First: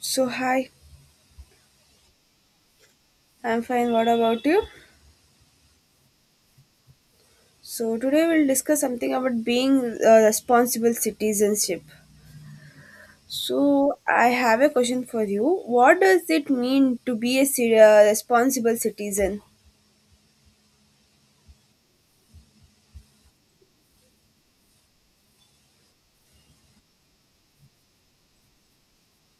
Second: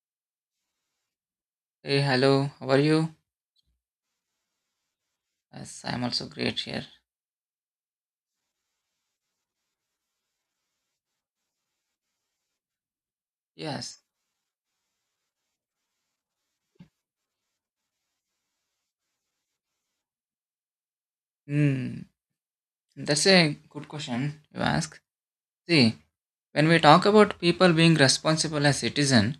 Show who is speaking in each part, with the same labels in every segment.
Speaker 1: So, hi,
Speaker 2: Hey, hello. How are you?
Speaker 1: I'm fine. What about you?
Speaker 2: Yes, I'm also great here.
Speaker 1: So, today we'll discuss something about being responsible citizenship.
Speaker 2: Yes.
Speaker 1: So, I have a question for you. What does it mean to be a responsible citizen?
Speaker 2: Hmm. That's a good question you ask. See, when we talk about people being responsible as citizen,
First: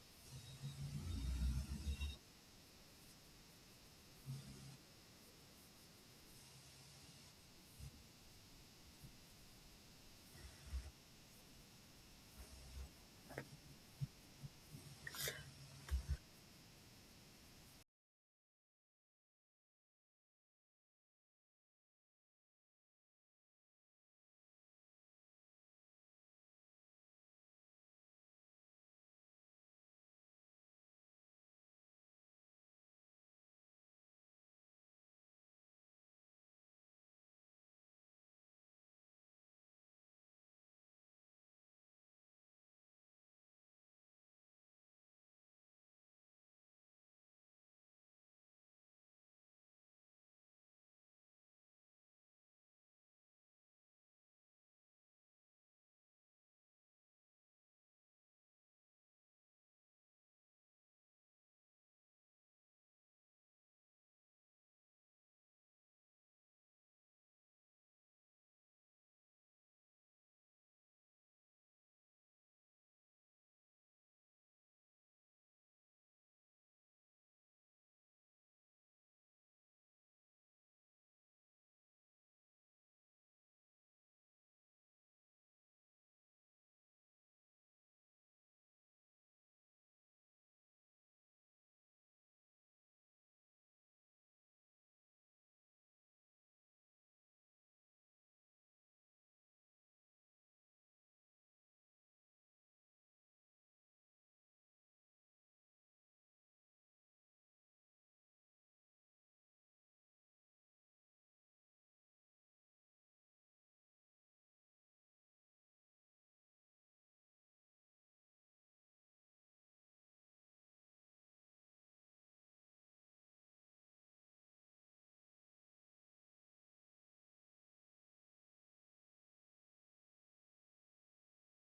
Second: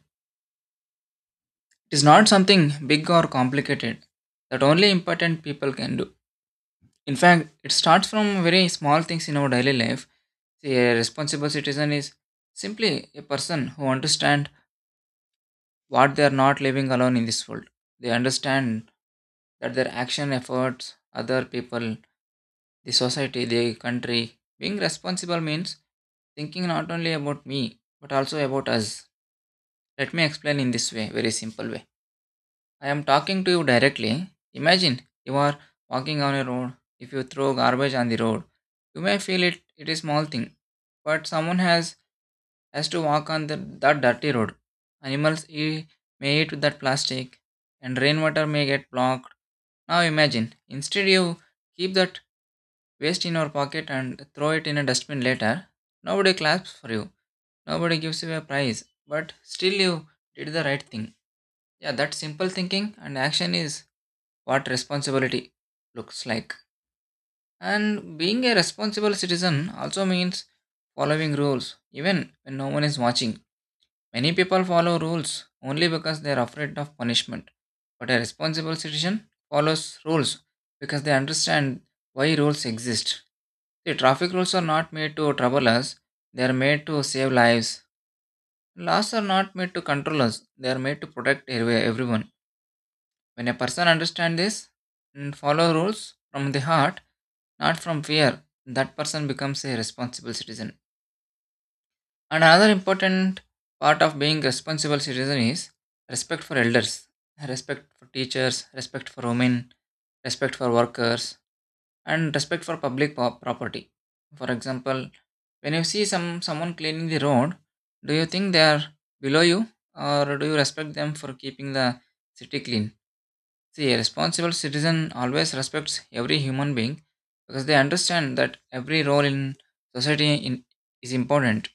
Speaker 2: it is not something big or complicated that only important people can do. In fact, it starts from very small things in our daily life. See, a responsible citizen is simply a person who understands what they are not living alone in this world. They understand that their action, efforts, other people, the society, the country. Being responsible means thinking not only about me but also about us. Let me explain in this way, very simple way. I am talking to you directly. Imagine you are walking on a road. If you throw garbage on the road, you may feel it is small thing, but someone has to walk on the, that dirty road. Animals e- may eat that plastic, and rainwater may get blocked. Now imagine instead you keep that waste in your pocket and throw it in a dustbin later. Nobody claps for you. Nobody gives you a prize. But still, you did the right thing. Yeah, that simple thinking and action is what responsibility looks like. And being a responsible citizen also means following rules, even when no one is watching. Many people follow rules only because they are afraid of punishment. But a responsible citizen follows rules because they understand why rules exist. See, traffic rules are not made to trouble us, they are made to save lives. Laws are not made to control us, they are made to protect everyone. When a person understands this and follow rules from the heart, not from fear, that person becomes a responsible citizen. And another important part of being responsible citizen is respect for elders, respect for teachers, respect for women, respect for workers, and respect for public property. For example, when you see someone cleaning the road, do you think they are below you, or do you respect them for keeping the city clean? See, a responsible citizen always respects every human being because they understand that every role in society, in, is important.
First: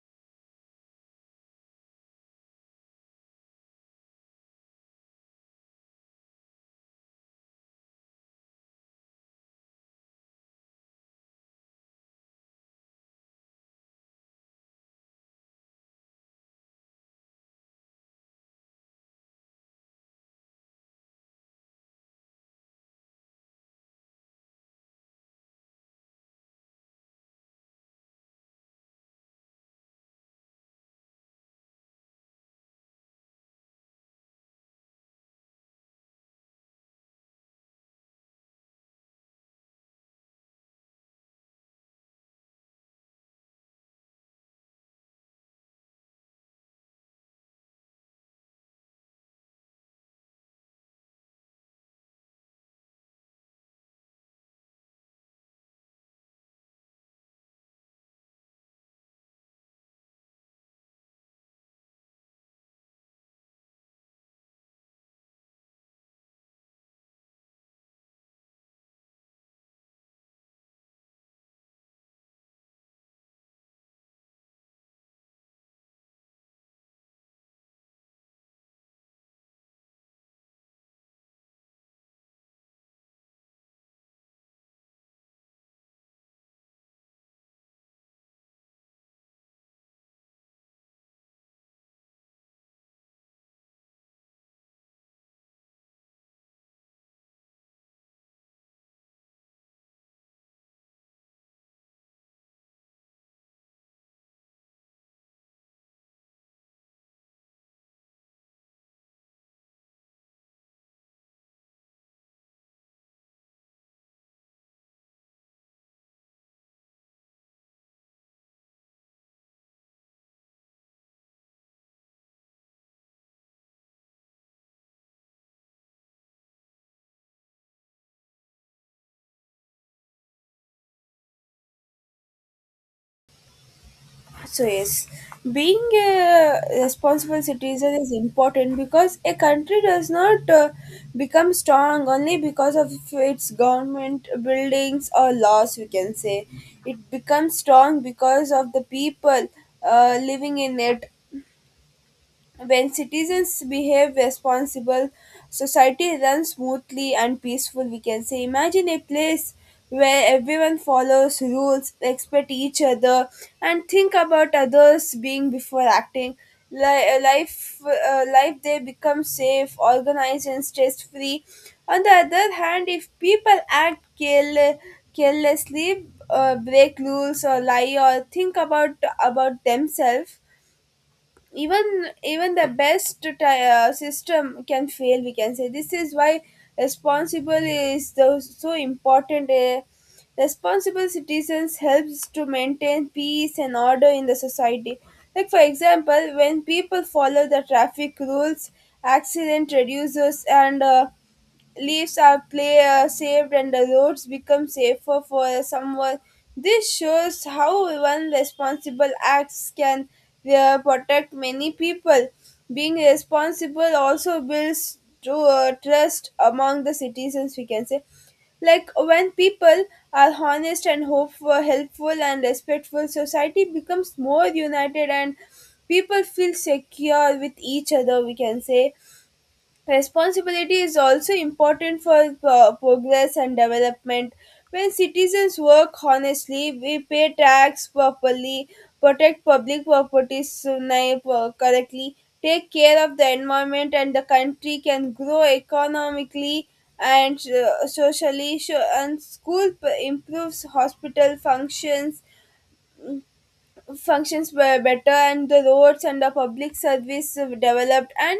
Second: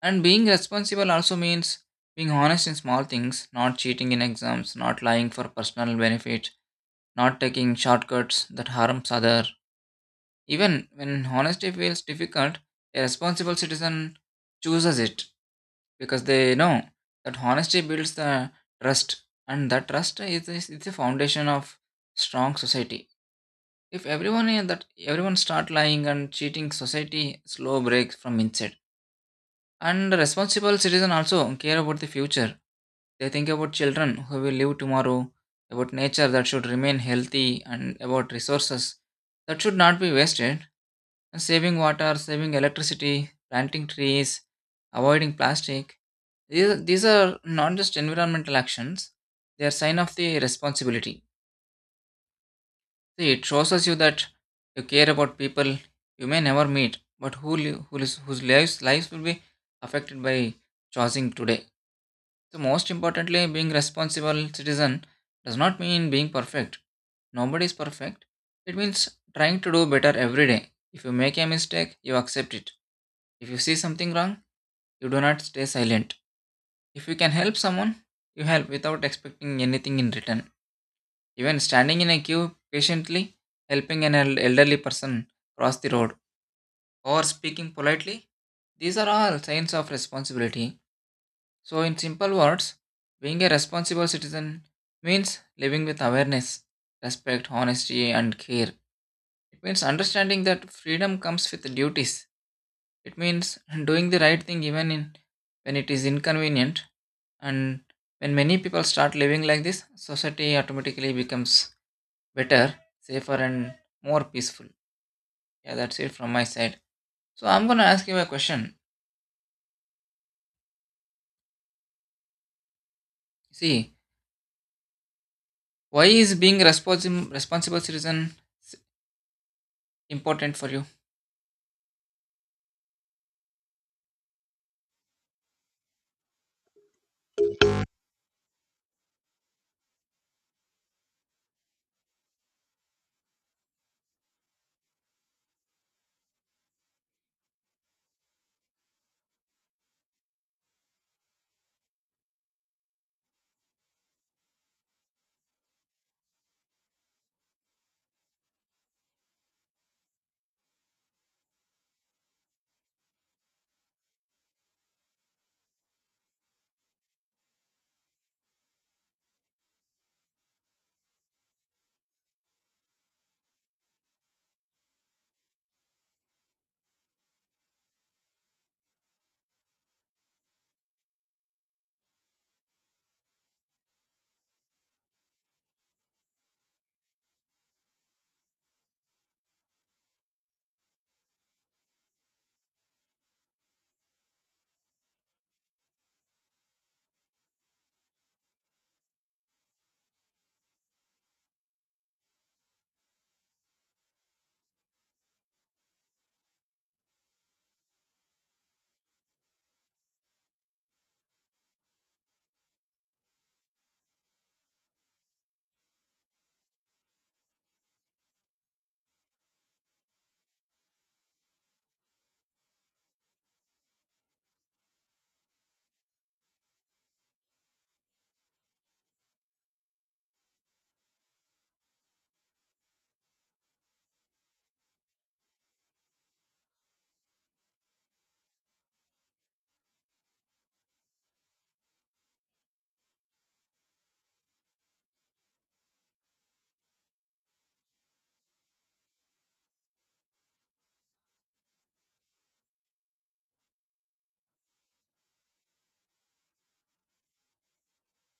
Speaker 2: And being responsible also means being honest in small things, not cheating in exams, not lying for personal benefit, not taking shortcuts that harms other, even when honesty feels difficult, a responsible citizen chooses it because they know that honesty builds the trust, and that trust is the foundation of strong society. If everyone is that everyone start lying and cheating, society slow breaks from inside. And the responsible citizen also care about the future. They think about children who will live tomorrow, about nature that should remain healthy, and about resources that should not be wasted, and saving water, saving electricity, planting trees, avoiding plastic. These are not just environmental actions, they are sign of the responsibility. See, it shows us you that you care about people you may never meet, but who, who is, whose lives, lives will be affected by choosing today. So most importantly, being responsible citizen does not mean being perfect. Nobody is perfect. It means trying to do better every day. If you make a mistake, you accept it. If you see something wrong, you do not stay silent. If you can help someone, you help without expecting anything in return. Even standing in a queue patiently, helping an elderly person cross the road, or speaking politely, these are all signs of responsibility. So, in simple words, being a responsible citizen means living with awareness, respect, honesty, and care. It means understanding that freedom comes with duties. It means doing the right thing even in when it is inconvenient, and when many people start living like this, society automatically becomes better, safer, and more peaceful. Yeah, that's it from my side. So I'm going to ask you a question. See, why is being a responsible citizen s- important for you?
Speaker 1: So yes, being a responsible citizen is important because a country does not become strong only because of its government buildings or laws. We can say it becomes strong because of the people living in it when citizens behave responsible, society runs smoothly and peaceful, we can say. Imagine a place where everyone follows rules, respect each other, and think about others being before acting. Life, life there becomes safe, organized, and stress free. On the other hand, if people act carelessly, break rules or lie or think about themselves, even the best system can fail, we can say. This is why responsible is the so important, responsible citizens helps to maintain peace and order in the society, like for example when people follow the traffic rules, accident reduces and leaves are play saved and the roads become safer for someone. This shows how one responsible acts can protect many people. Being responsible also builds to, trust among the citizens, we can say. Like when people are honest and hopeful, helpful and respectful, society becomes more united and people feel secure with each other, we can say. Responsibility is also important for progress and development. When citizens work honestly, we pay tax properly, protect public property correctly, take care of the environment, and the country can grow economically and socially. And school improves, hospital functions functions were better and the roads and the public service developed, and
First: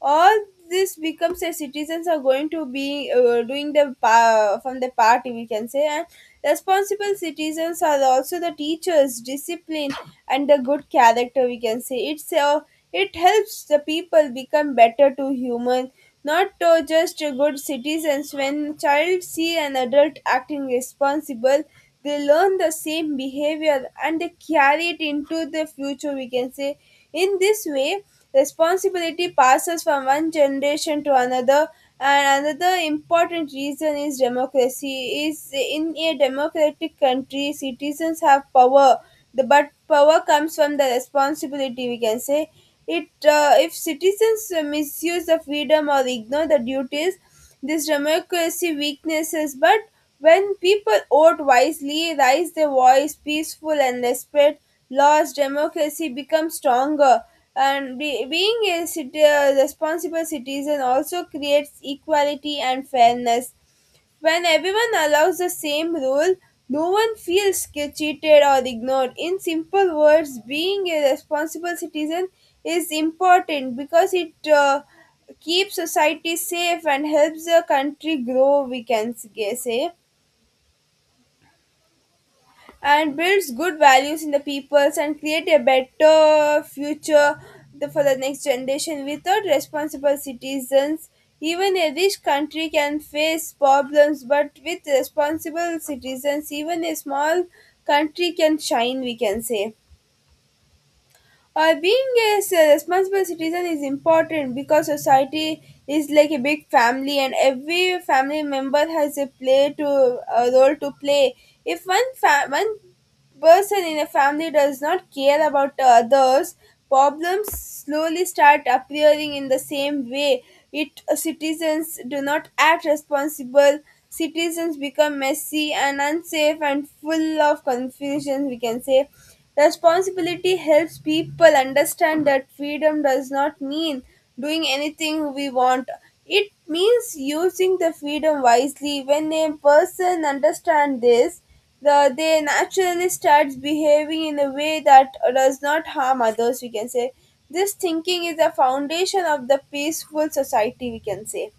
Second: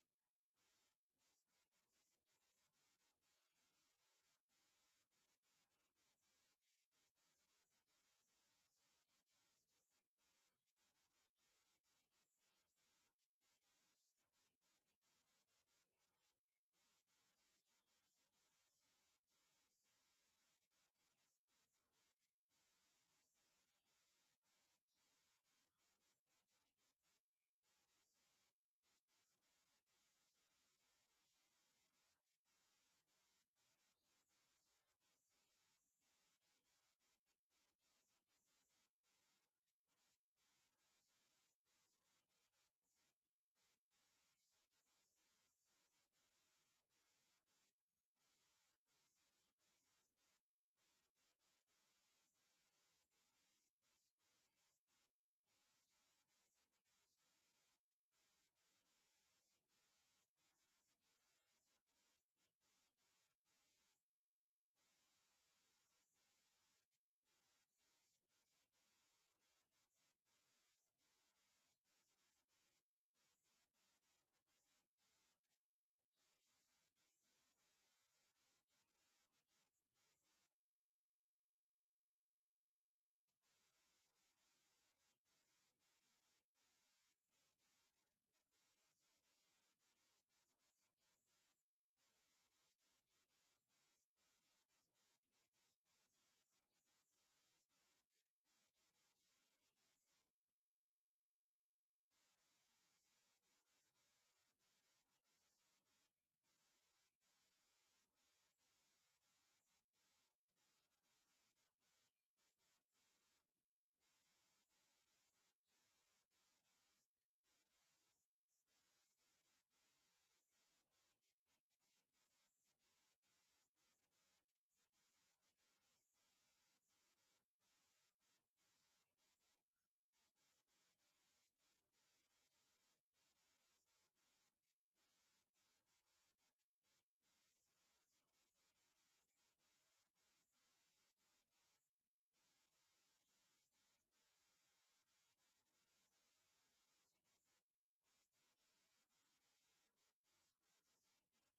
Speaker 1: all this becomes that citizens are going to be doing the from the party, we can say. And responsible citizens are also the teachers discipline and the good character, we can say, it's it helps the people become better to human, not just good citizens. When child see an adult acting responsible, they learn the same behavior and they carry it into the future, we can say. In this way, responsibility passes from one generation to another. And another important reason is democracy. Is in a democratic country citizens have power, the but power comes from the responsibility, we can say. It If citizens misuse the freedom or ignore the duties, this democracy weaknesses, but when people vote wisely, raise their voice peaceful and respect laws, democracy becomes stronger. And being a responsible citizen also creates equality and fairness. When everyone allows the same rule, no one feels cheated or ignored. In simple words, being a responsible citizen is important because it keeps society safe and helps the country grow, we can say, and builds good values in the peoples and create a better future for the next generation. Without responsible citizens even a rich country can face problems, but with responsible citizens even a small country can shine, we can say. Being a responsible citizen is important because society is like a big family and every family member has a role to play. If one person in a family does not care about the others, problems slowly start appearing in the same way. It citizens do not act responsible. Citizens become messy and unsafe and full of confusion, we can say. Responsibility helps people understand that freedom does not mean doing anything we want. It means using the freedom wisely. When a person understands this, they naturally starts behaving in a way that does not harm others, we can say. This thinking is the foundation of the peaceful society, we can say.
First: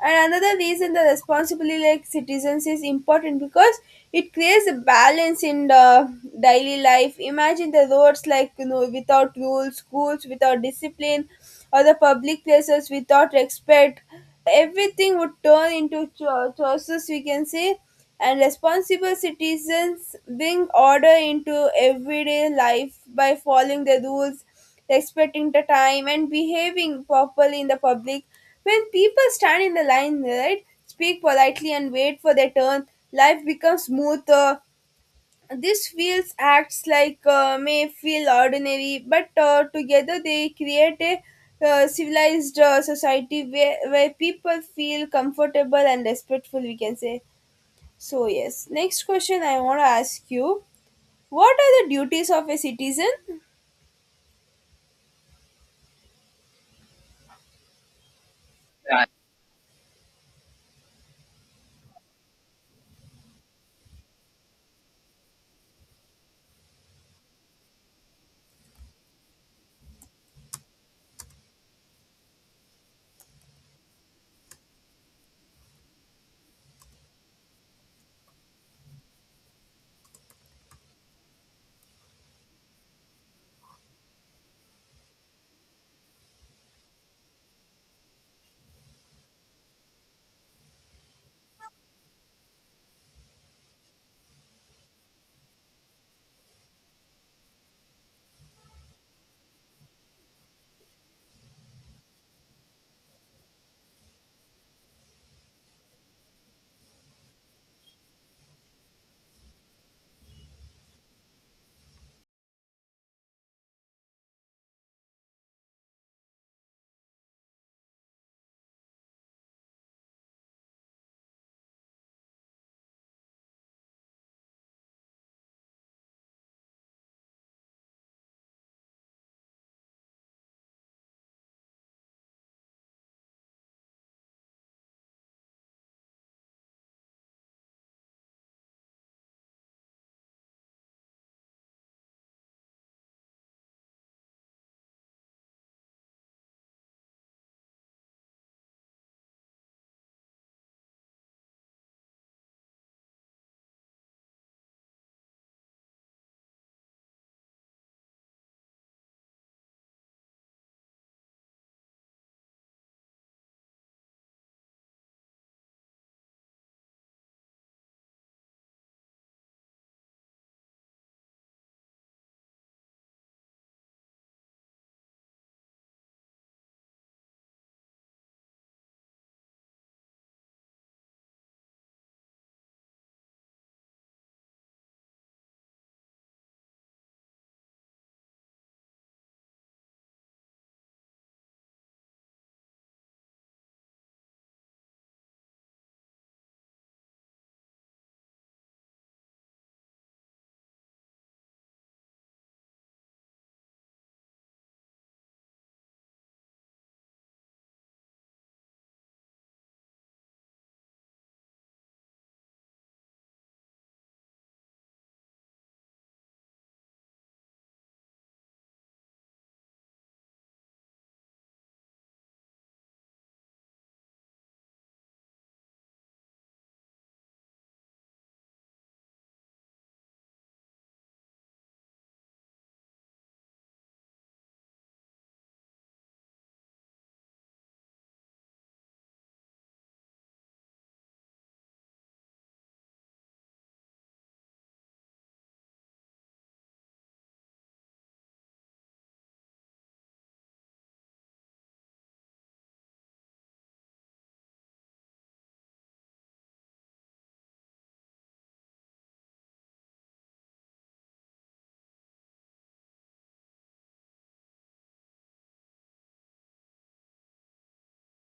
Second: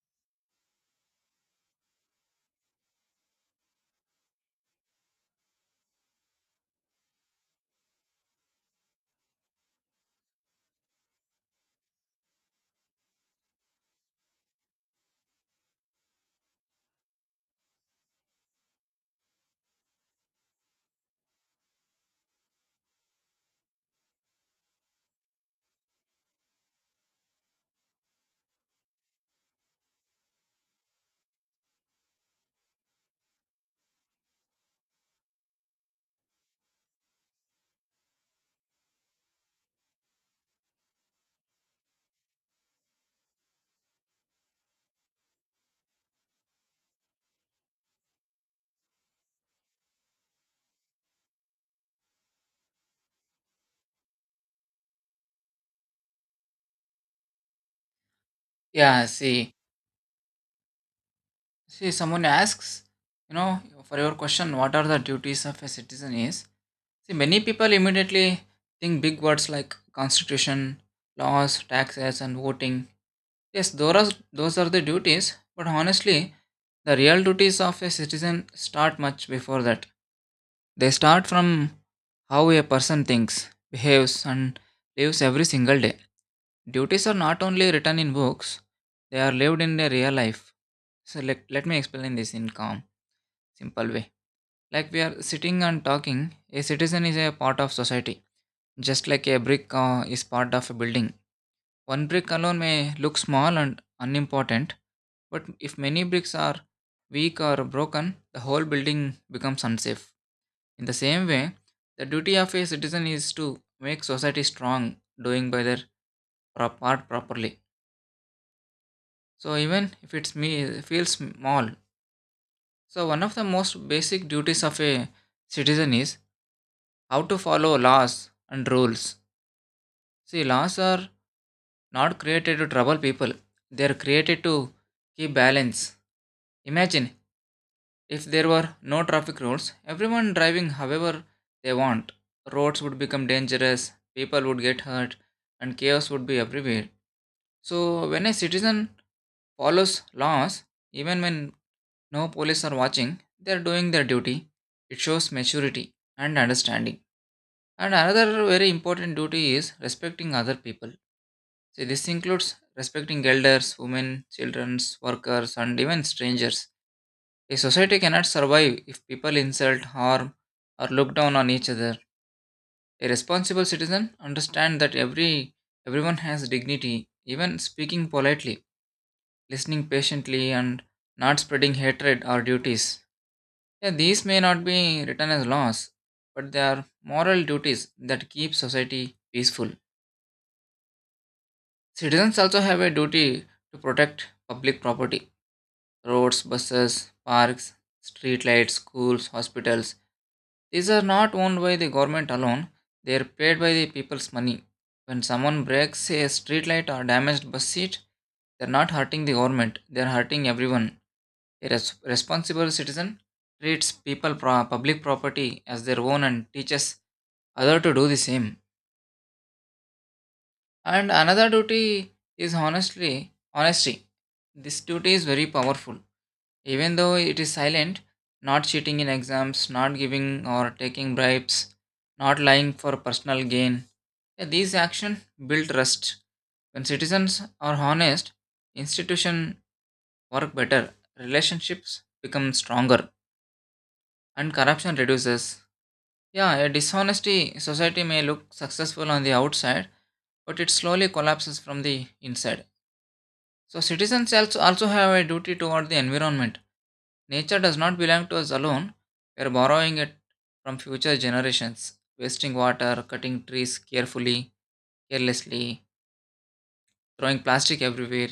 Speaker 1: And another reason the responsibility like citizens is important because it creates a balance in the daily life. Imagine the roads, like you know, without rules, schools without discipline, or the public places without respect. Everything would turn into choices, we can say, and responsible citizens bring order into everyday life by following the rules, respecting the time and behaving properly in the public. When people stand in the line, right, speak politely and wait for their turn, life becomes smoother. This feels acts like, may feel ordinary, but together they create a civilized society where people feel comfortable and respectful, we can say. So, yes. Next question I want to ask you, what are the duties of a citizen?
Speaker 2: Yeah, see. See, someone asks, you know, for your question, what are the duties of a citizen is? See, many people immediately think big words like constitution, laws, taxes, and voting. Yes, those are the duties, but honestly, the real duties of a citizen start much before that. They start from how a person thinks, behaves, and lives every single day. Duties are not only written in books, they are lived in their real life. So, let me explain this in calm, simple way. Like we are sitting and talking, a citizen is a part of society. Just like a brick is part of a building, one brick alone may look small and unimportant, but if many bricks are weak or broken, the whole building becomes unsafe. In the same way, the duty of a citizen is to make society strong, doing by their part properly. So even if it's me feels small. So one of the most basic duties of a citizen is how to follow laws and rules. See, laws are not created to trouble people. They are created to keep balance. Imagine if there were no traffic rules, everyone driving however they want. Roads would become dangerous, people would get hurt, and chaos would be everywhere. So, when a citizen follows laws, even when no police are watching, they are doing their duty. It shows maturity and understanding. And another very important duty is respecting other people. See, this includes respecting elders, women, children, workers, and even strangers. A society cannot survive if people insult, harm, or look down on each other. A responsible citizen understands that everyone has dignity, even speaking politely, listening patiently, and not spreading hatred or duties. Yeah, these may not be written as laws, but they are moral duties that keep society peaceful. Citizens also have a duty to protect public property, roads, buses, parks, streetlights, schools, hospitals. These are not owned by the government alone, they are paid by the people's money. When someone breaks a streetlight or damaged bus seat, they're not hurting the government, they're hurting everyone. A responsible citizen treats people public property as their own and teaches other to do the same. And another duty is honestly honesty. This duty is very powerful. Even though it is silent, not cheating in exams, not giving or taking bribes, not lying for personal gain. Yeah, these actions build trust. When citizens are honest, institutions work better, relationships become stronger, and corruption reduces. Yeah, a dishonesty society may look successful on the outside, but it slowly collapses from the inside. So citizens also have a duty toward the environment. Nature does not belong to us alone. We are borrowing it from future generations, wasting water, cutting trees carefully, carelessly, throwing plastic everywhere.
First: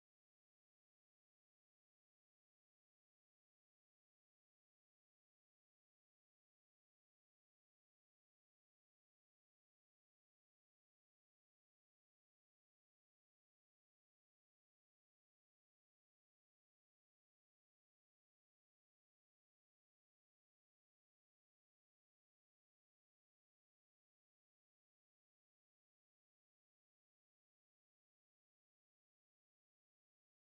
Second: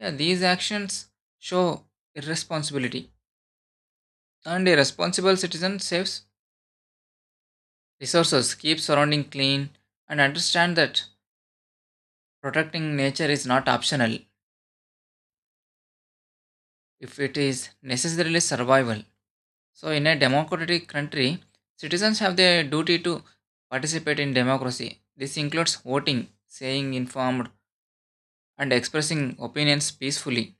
Speaker 2: Yeah, these actions show irresponsibility. And a responsible citizen saves resources, keeps surrounding clean, and understand that protecting nature is not optional. If it is necessarily survival. So, in a democratic country, citizens have the duty to participate in democracy. This includes voting, saying informed, and expressing opinions peacefully.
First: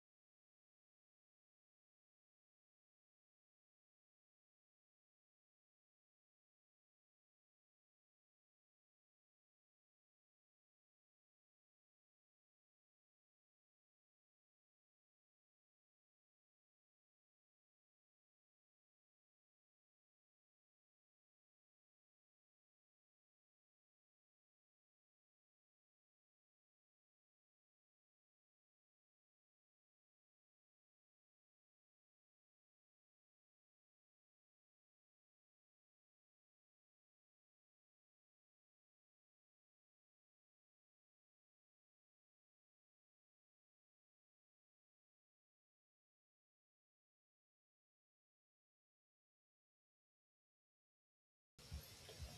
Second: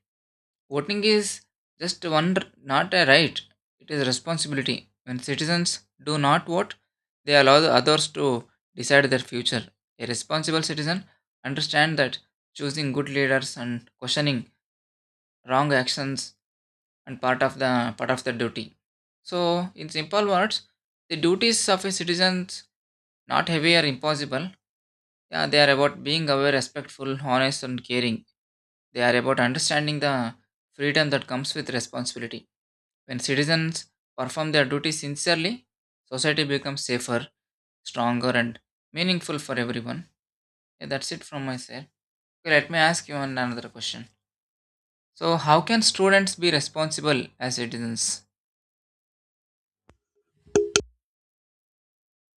Speaker 2: Voting is just one, not a right, it is a responsibility. When citizens do not vote, they allow the others to decide their future. A responsible citizen understands that choosing good leaders and questioning wrong actions and part of the duty. So, in simple words, the duties of a citizens not heavy or impossible. Yeah, they are about being aware, respectful, honest, and caring. They are about understanding the freedom that comes with responsibility. When citizens perform their duties sincerely, society becomes safer, stronger, and meaningful for everyone. Yeah, that's it from my side. Okay, let me ask you one another question. So, how can students be responsible as citizens?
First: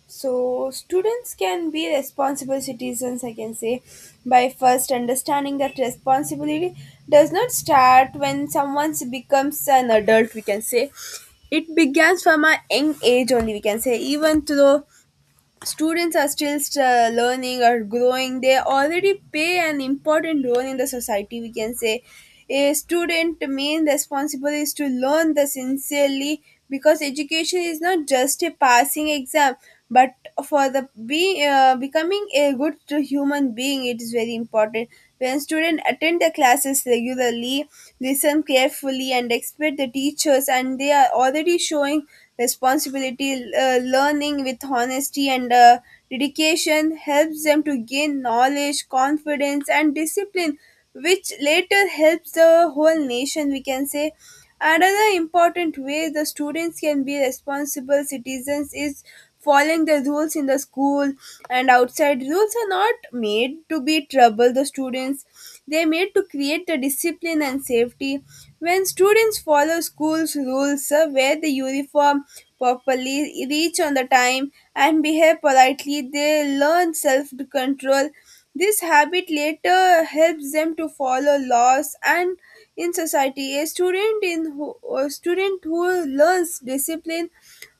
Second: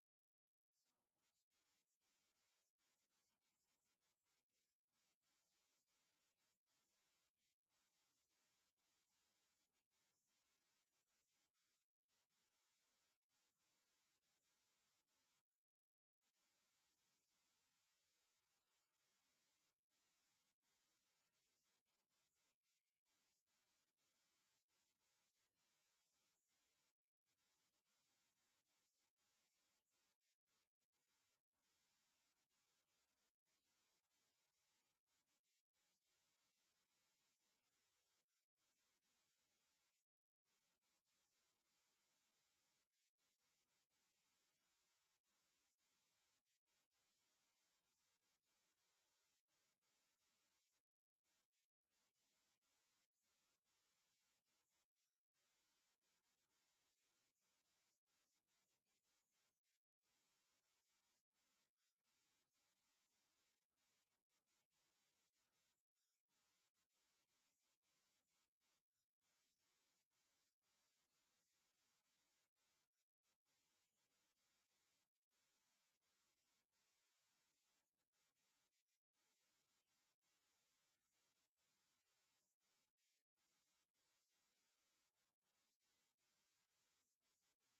Speaker 1: So students can be responsible citizens, I can say, by first understanding that responsibility does not start when someone becomes an adult, we can say. It begins from a young age only, we can say. Even though students are still learning or growing, they already play an important role in the society, we can say. A student main responsibility is to learn the sincerely, because education is not just a passing exam, but for the be becoming a good human being it is very important. When students attend the classes regularly, listen carefully and expect the teachers, and they are already showing responsibility. Learning with honesty and dedication helps them to gain knowledge, confidence, and discipline, which later helps the whole nation, we can say. Another important way the students can be responsible citizens is following the rules in the school and outside. Rules are not made to be trouble the students, they made to create the discipline and safety. When students follow school's rules, wear the uniform properly, reach on the time, and behave politely, they learn self control. This habit later helps them to follow laws and in society. A student who learns discipline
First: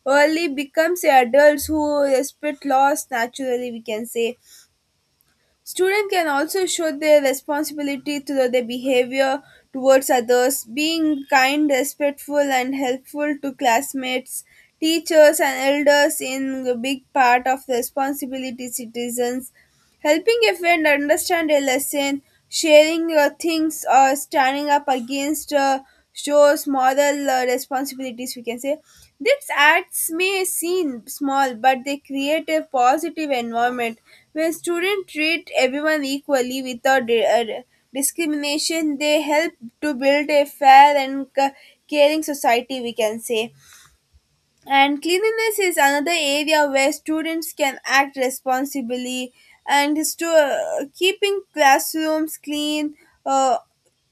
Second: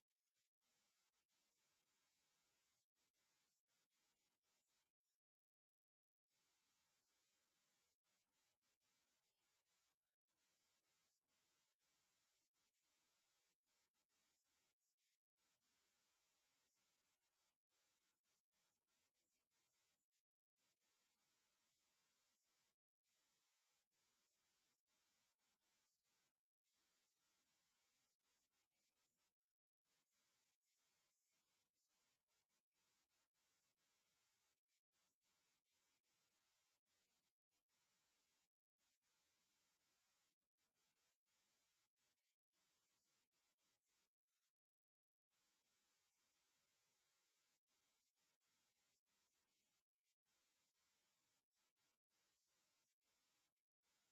Speaker 1: early becomes a adults who respect laws naturally, we can say. Students can also show their responsibility through their behavior towards others, being kind, respectful, and helpful to classmates. Teachers and elders in a big part of responsibility citizens. Helping a friend understand a lesson, sharing things, or standing up against shows moral responsibilities, we can say. These acts may seem small, but they create a positive environment. When students treat everyone equally without discrimination, they help to build a fair and caring society, we can say. And cleanliness is another area where students can act responsibly, and keeping classrooms clean, uh,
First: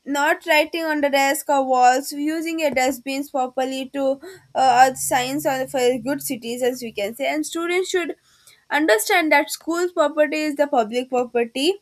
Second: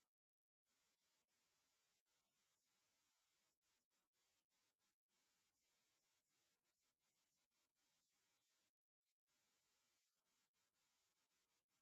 Speaker 1: not writing on the desk or walls, using your dustbins properly to are signs or for good citizens, we can say. And students should understand that school property is the public property.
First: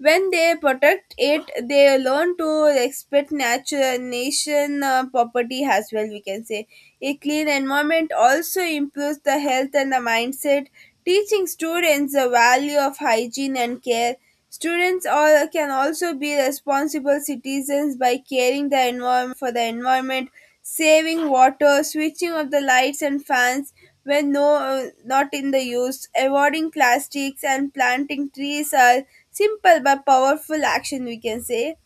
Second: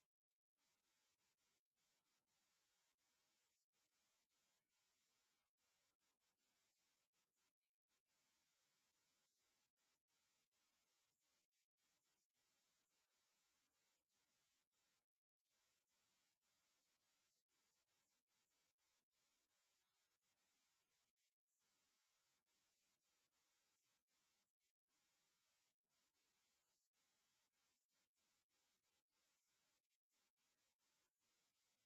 Speaker 1: When they protect it, they learn to respect natural nation property as well, we can say. A clean environment also improves the health and the mindset, teaching students the value of hygiene and care. Students all can also be responsible citizens by caring the environment for the environment, saving water, switching off the lights and fans when no not in the use, avoiding plastics and planting trees are simple but powerful action, we can say.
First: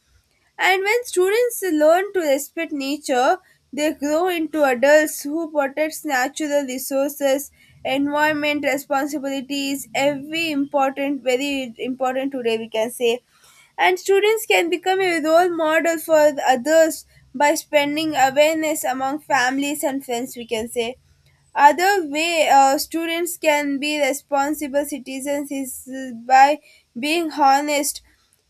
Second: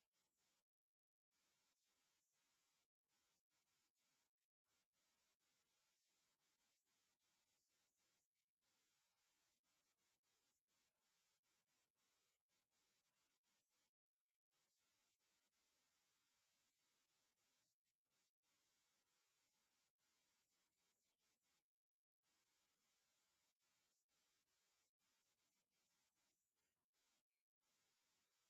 Speaker 1: And when students learn to respect nature, they grow into adults who protect natural resources, environment responsibilities, every important, very important today, we can say. And students can become a role model for others by spreading awareness among families and friends, we can say. Other way students can be responsible citizens is by being honest.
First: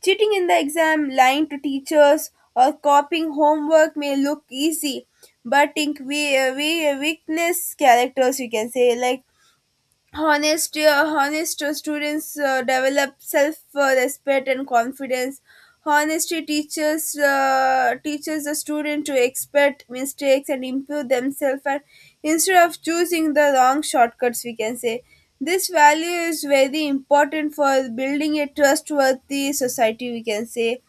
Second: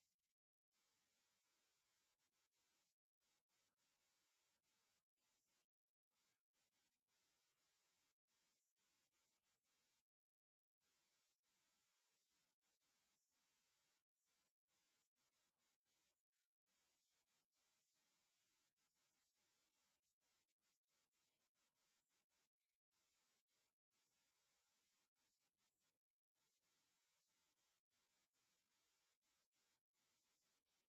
Speaker 1: Cheating in the exam, lying to teachers, or copying homework may look easy, but think we weakness characters, we can say. Like honest students develop self respect and confidence. Honesty teaches the student to expect mistakes and improve themselves, and instead of choosing the wrong shortcuts, we can say. This value is very important for building a trustworthy society, we can say.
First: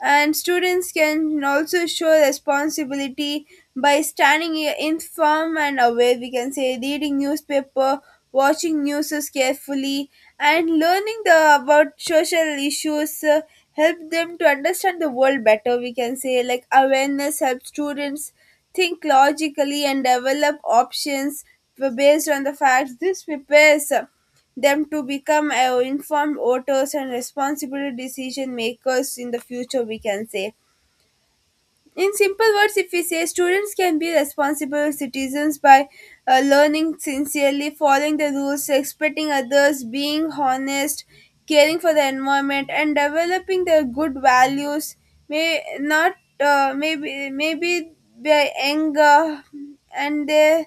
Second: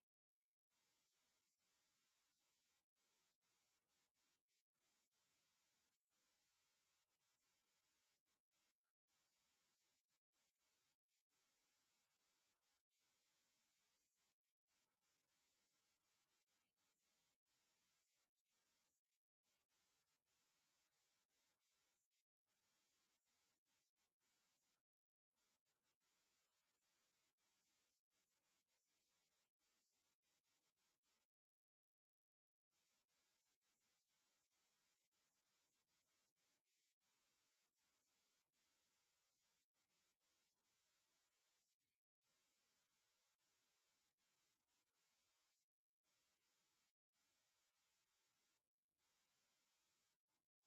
Speaker 1: And students can also show responsibility by standing informed and aware, we can say, reading newspaper, watching news carefully and learning the about social issues, help them to understand the world better, we can say. Like awareness helps students think logically and develop options based on the facts. This prepares them to become informed voters and responsible decision makers in the future, we can say. In simple words, if we say students can be responsible citizens by learning sincerely, following the rules, respecting others, being honest, caring for the environment and developing their good values. May not, maybe their anger and their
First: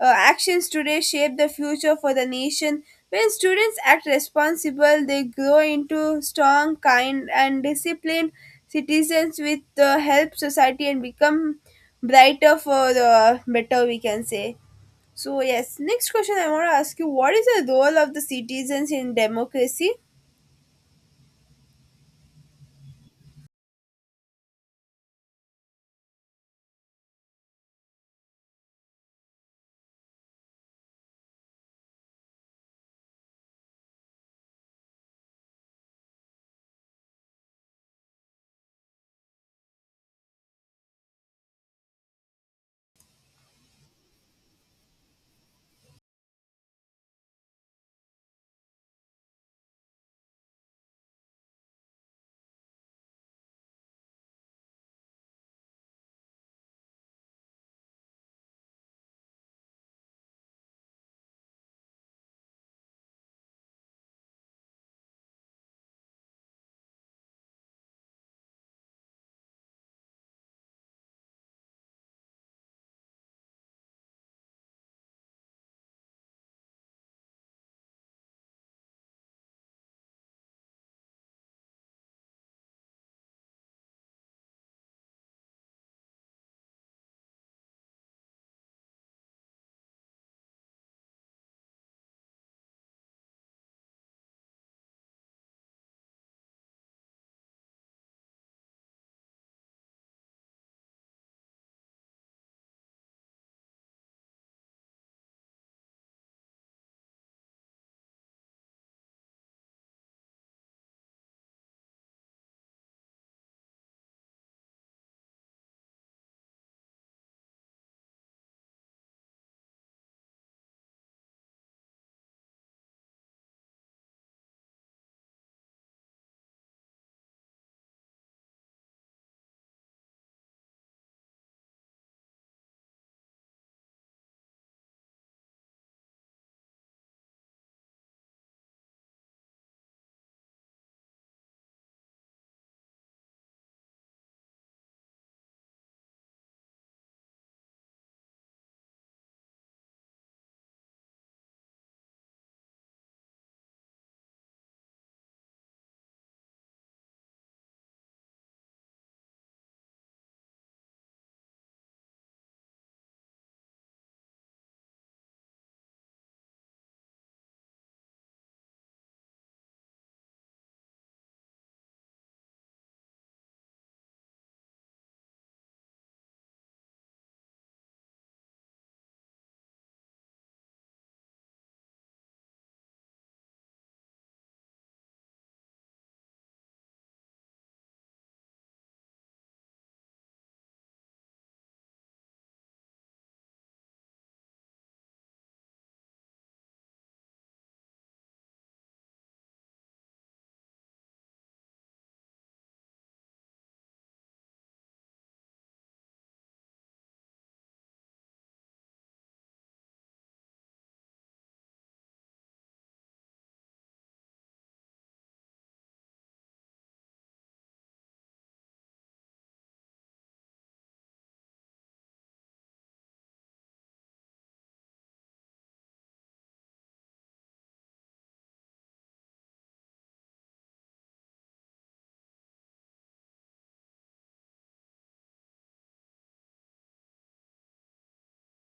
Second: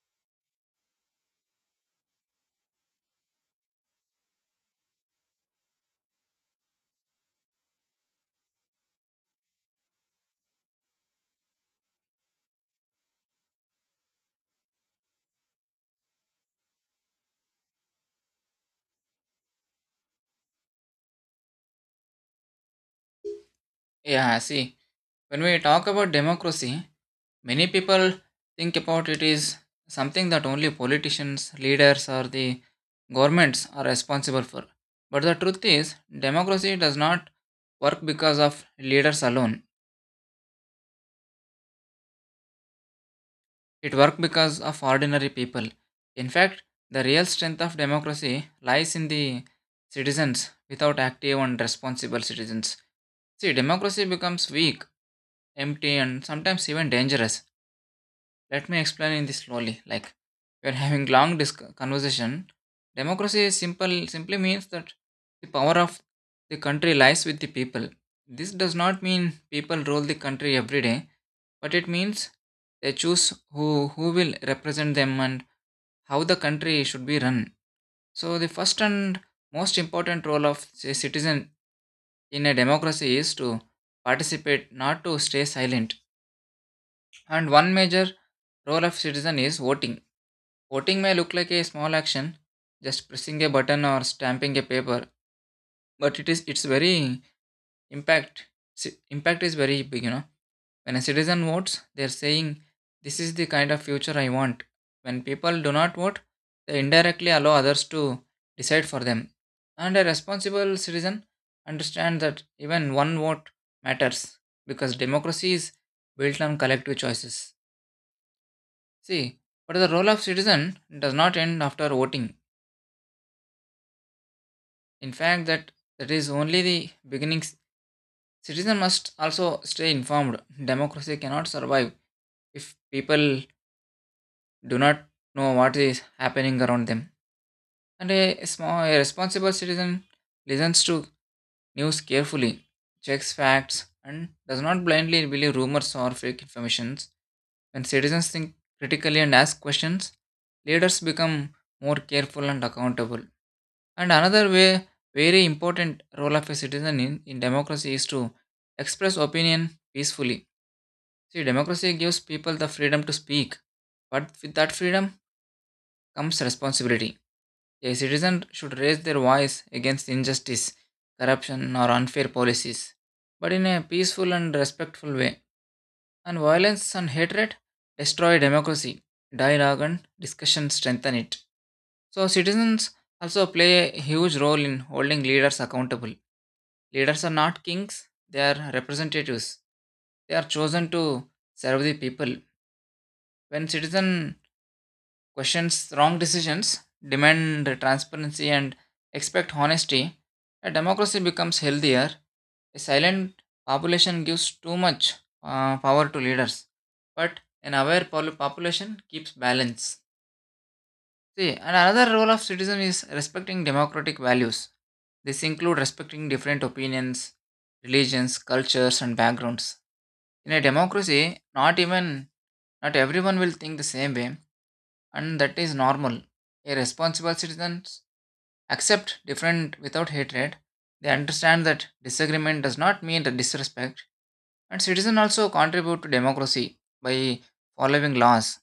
Speaker 1: actions today shape the future for the nation. When students act responsible, they grow into strong, kind, and disciplined citizens with the help society and become brighter for the better, we can say. So, yes, next question I want to ask you, what is the role of the citizens in democracy?
Speaker 2: Yeah, see, when we talk about democracy, many people think about it is something that only politicians, leaders, or the governments are responsible for. But the truth is, democracy does not work because of leaders alone. It works because of ordinary people. In fact, the real strength of democracy lies in the citizens without active and responsible citizens. See, democracy becomes weak, empty, and sometimes even dangerous. Let me explain in this slowly. Like we are having long conversation. Democracy is simple simply means that the power of the country lies with the people. This does not mean people rule the country every day, but it means they choose who who will represent them and how the country should be run. So the first and most important role of a citizen in a democracy is to participate, not to stay silent. And one major role of citizen is voting. Voting may look like a small action, just pressing a button or stamping a paper, but it is its very impact impact is very big, you know. When a citizen votes, they are saying this is the kind of future I want. When people do not vote, they indirectly allow others to decide for them. And a responsible citizen understands that even one vote matters because democracy is built on collective choices. See, but the role of citizen does not end after voting. In fact, that is only the beginning. Citizen must also stay informed. Democracy cannot survive if people do not know what is happening around them. And a responsible citizen listens to news carefully, checks facts, and does not blindly believe rumors or fake informations. When citizens think critically and ask questions, leaders become more careful and accountable. And another way, very important role of a citizen in democracy is to express opinion peacefully. See, democracy gives people the freedom to speak, but with that freedom comes responsibility. A citizen should raise their voice against injustice, corruption, or unfair policies, but in a peaceful and respectful way. And violence and hatred destroy democracy. Dialogue and discussion strengthen it. So, citizens also play a huge role in holding leaders accountable. Leaders are not kings, they are representatives. They are chosen to serve the people. When citizen questions wrong decisions, demand transparency and expect honesty, a democracy becomes healthier. A silent population gives too much power to leaders, but an aware population keeps balance. See, and another role of citizen is respecting democratic values. This include respecting different opinions, religions, cultures, and backgrounds. In a democracy, not everyone will think the same way, and that is normal. A responsible citizens accept different without hatred. They understand that disagreement does not mean the disrespect, and citizens also contribute to democracy by following laws.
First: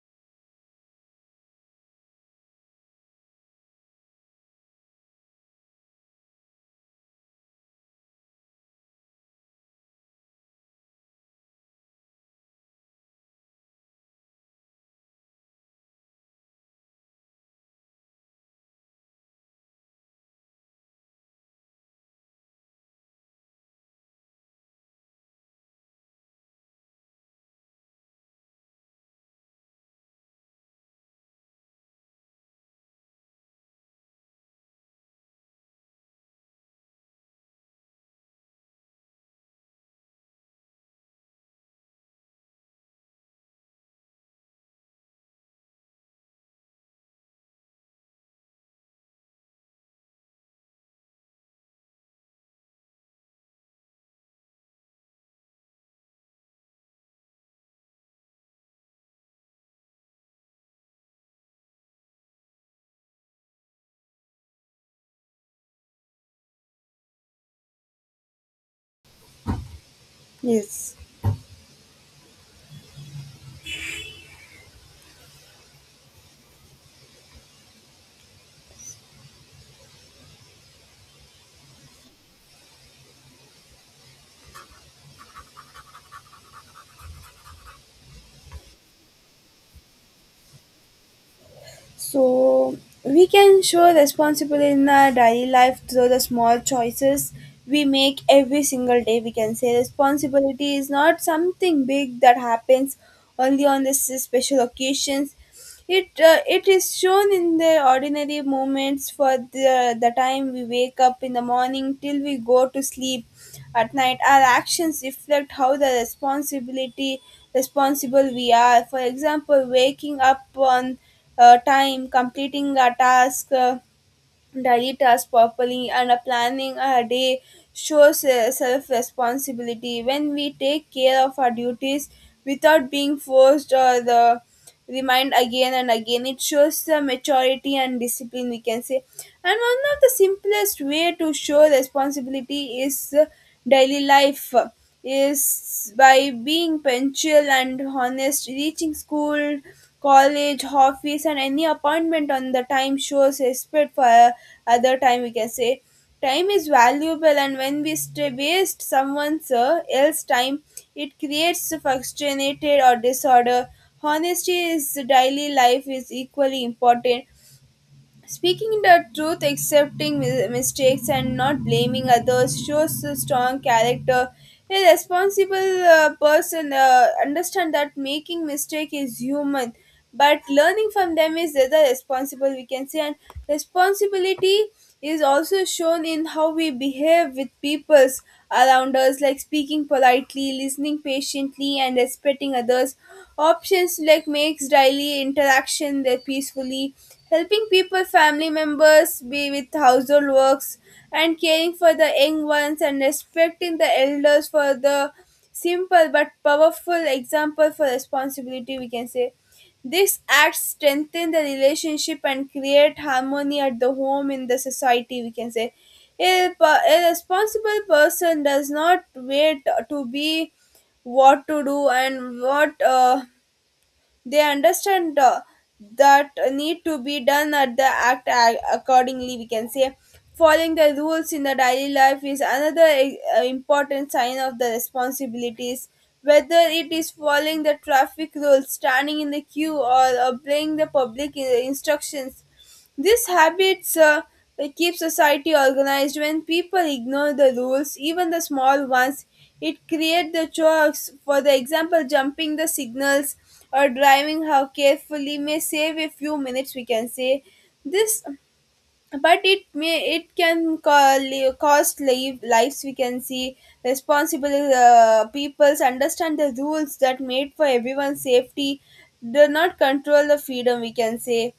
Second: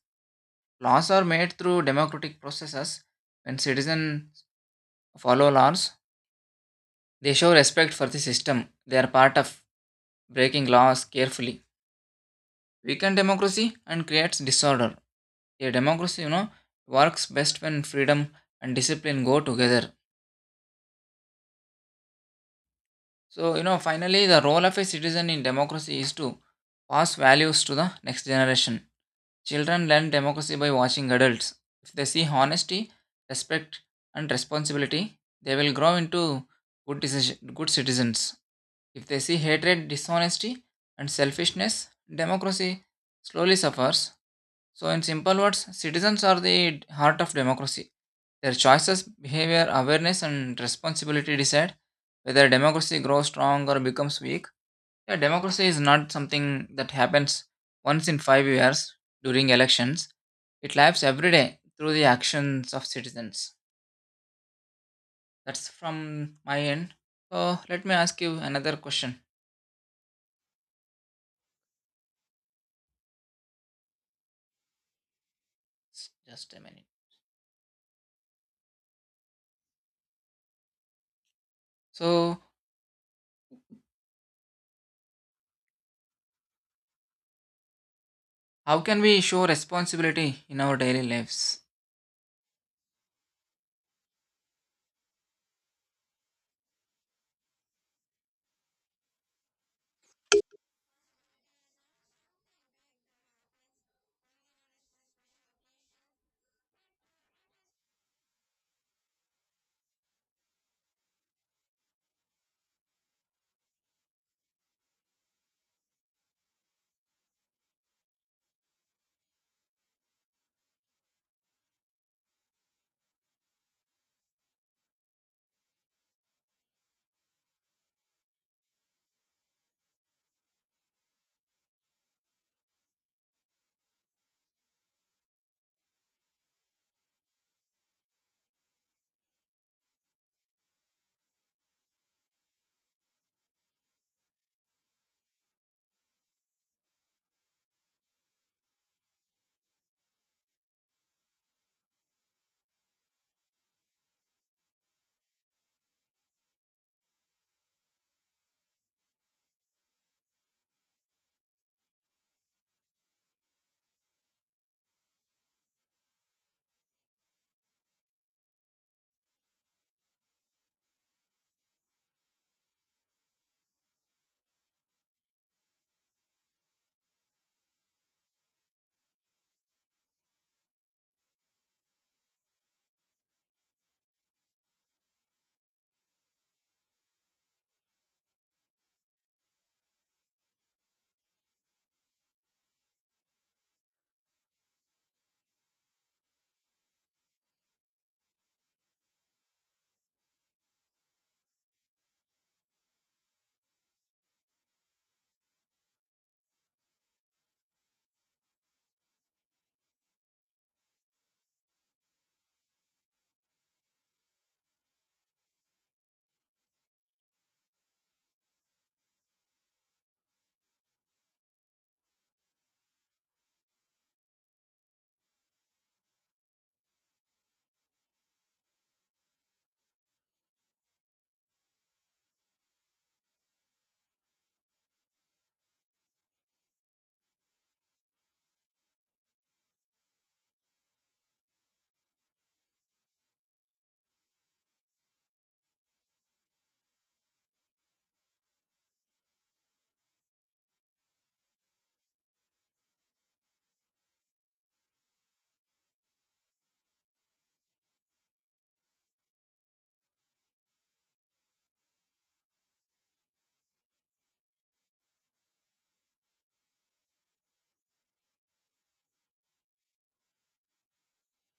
Speaker 2: Laws are made through democratic processes. When citizens follow laws, they show respect for the system. They are part of breaking laws carefully. Weaken democracy and creates disorder. A democracy, you know, works best when freedom and discipline go together. So, you know, finally the role of a citizen in democracy is to pass values to the next generation. Children learn democracy by watching adults. If they see honesty, respect, and responsibility, they will grow into good decision, good citizens. If they see hatred, dishonesty, and selfishness, democracy slowly suffers. So in simple words, citizens are the heart of democracy. Their choices, behavior, awareness, and responsibility decide whether democracy grows strong or becomes weak. Yeah, democracy is not something that happens once in 5 years during elections. It lives every day through the actions of citizens. That's from my end. So let me ask you another question.
Speaker 1: Yes.
Speaker 2: Just a minute. So how can we show responsibility in our daily lives?
Speaker 1: So we can show responsibility in our daily life through the small choices we make every single day. We can say responsibility is not something big that happens only on this special occasions. It is shown in the ordinary moments for the time we wake up in the morning till we go to sleep at night. Our actions reflect how the responsibility responsible we are. For example, waking up on time, completing a task, daily task properly, and planning a day shows self responsibility. When we take care of our duties without being forced or the remind again and again, it shows the maturity and discipline, we can say. And one of the simplest way to show responsibility is daily life is by being punctual and honest, reaching school, college, office, and any appointment on the time shows respect for other time, we can say. Time is valuable, and when we stay waste someone's else time, it creates frustrated or disorder. Honesty is daily life is equally important. Speaking the truth, accepting mistakes, and not blaming others shows a strong character. A responsible person understand that making mistake is human, but learning from them is the other responsible, we can say. And responsibility is also shown in how we behave with peoples around us, like speaking politely, listening patiently, and respecting others. Options like makes daily interaction there peacefully, helping people, family members be with household works, and caring for the young ones and respecting the elders for the simple but powerful example for responsibility, we can say. These acts strengthen the relationship and create harmony at the home in the society, we can say. A responsible person does not wait to be what to do and what they understand that need to be done at the accordingly, we can say. Following the rules in the daily life is another important sign of the responsibilities, whether it is following the traffic rules, standing in the queue, or obeying the public instructions. This habits keep society organized. When people ignore the rules, even the small ones, it creates the chores. For the example, jumping the signals or driving how carefully may save a few minutes, we can say this, but it can cost lives. We can see responsible peoples understand the rules that made for everyone's safety. Do not control the freedom, we can say.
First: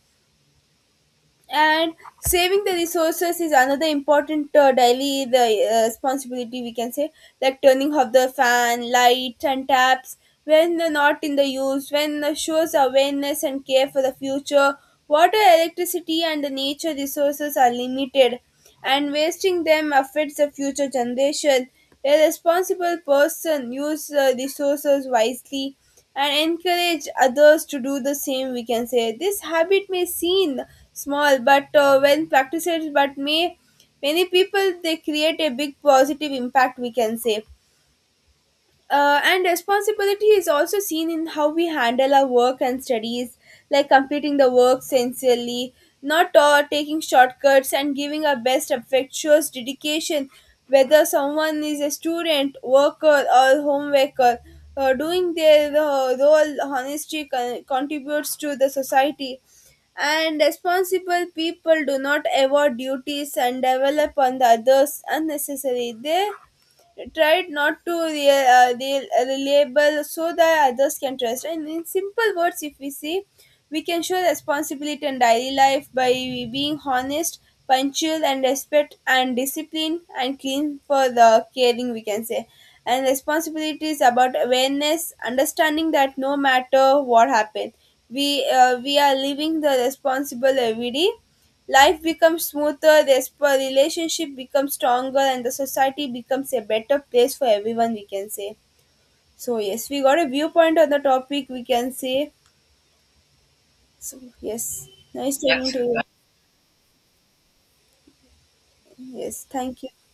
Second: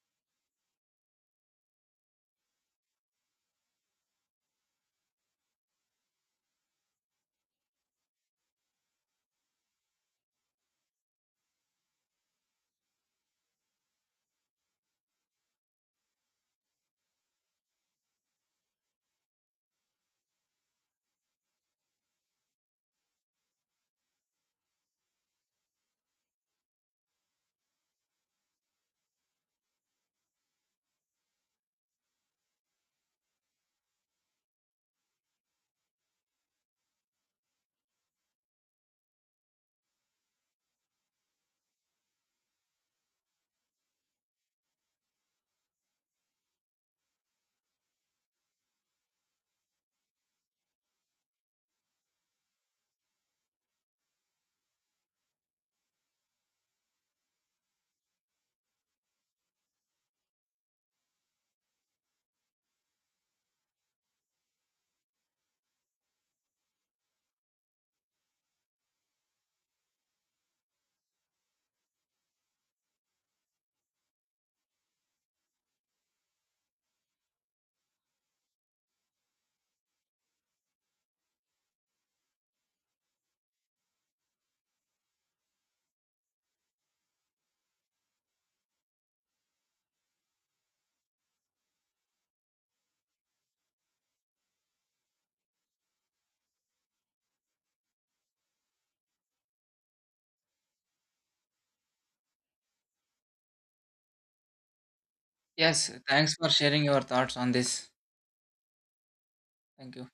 Speaker 1: And saving the resources is another important daily the responsibility, we can say, like turning off the fan, lights, and taps when they're not in the use, when shows awareness and care for the future. Water, electricity, and the nature resources are limited, and wasting them affects the future generation. A responsible person use resources wisely and encourage others to do the same, we can say. This habit may seem small, but when practiced but may many people, they create a big positive impact, we can say. And responsibility is also seen in how we handle our work and studies, like completing the work sincerely, not taking shortcuts, and giving our best effort shows dedication. Whether someone is a student, worker, or home worker, doing their role honestly contributes to the society. And responsible people do not avoid duties and develop on the others unnecessarily. They tried not to reliable so that others can trust. And in simple words, if we say, we can show responsibility in daily life by being honest, punctual, and respect and discipline and clean for the caring, we can say. And responsibility is about awareness, understanding that no matter what happens, we are living the responsible every day. Life becomes smoother, this relationship becomes stronger, and the society becomes a better place for everyone, we can say. So, yes, we got a viewpoint on the topic, we can say. So, yes, nice talking, yes, to
Speaker 2: Yes,
Speaker 1: you.
Speaker 2: thanks for sharing your thoughts on this.
Speaker 1: Yes, thank you.
Speaker 2: Thank you.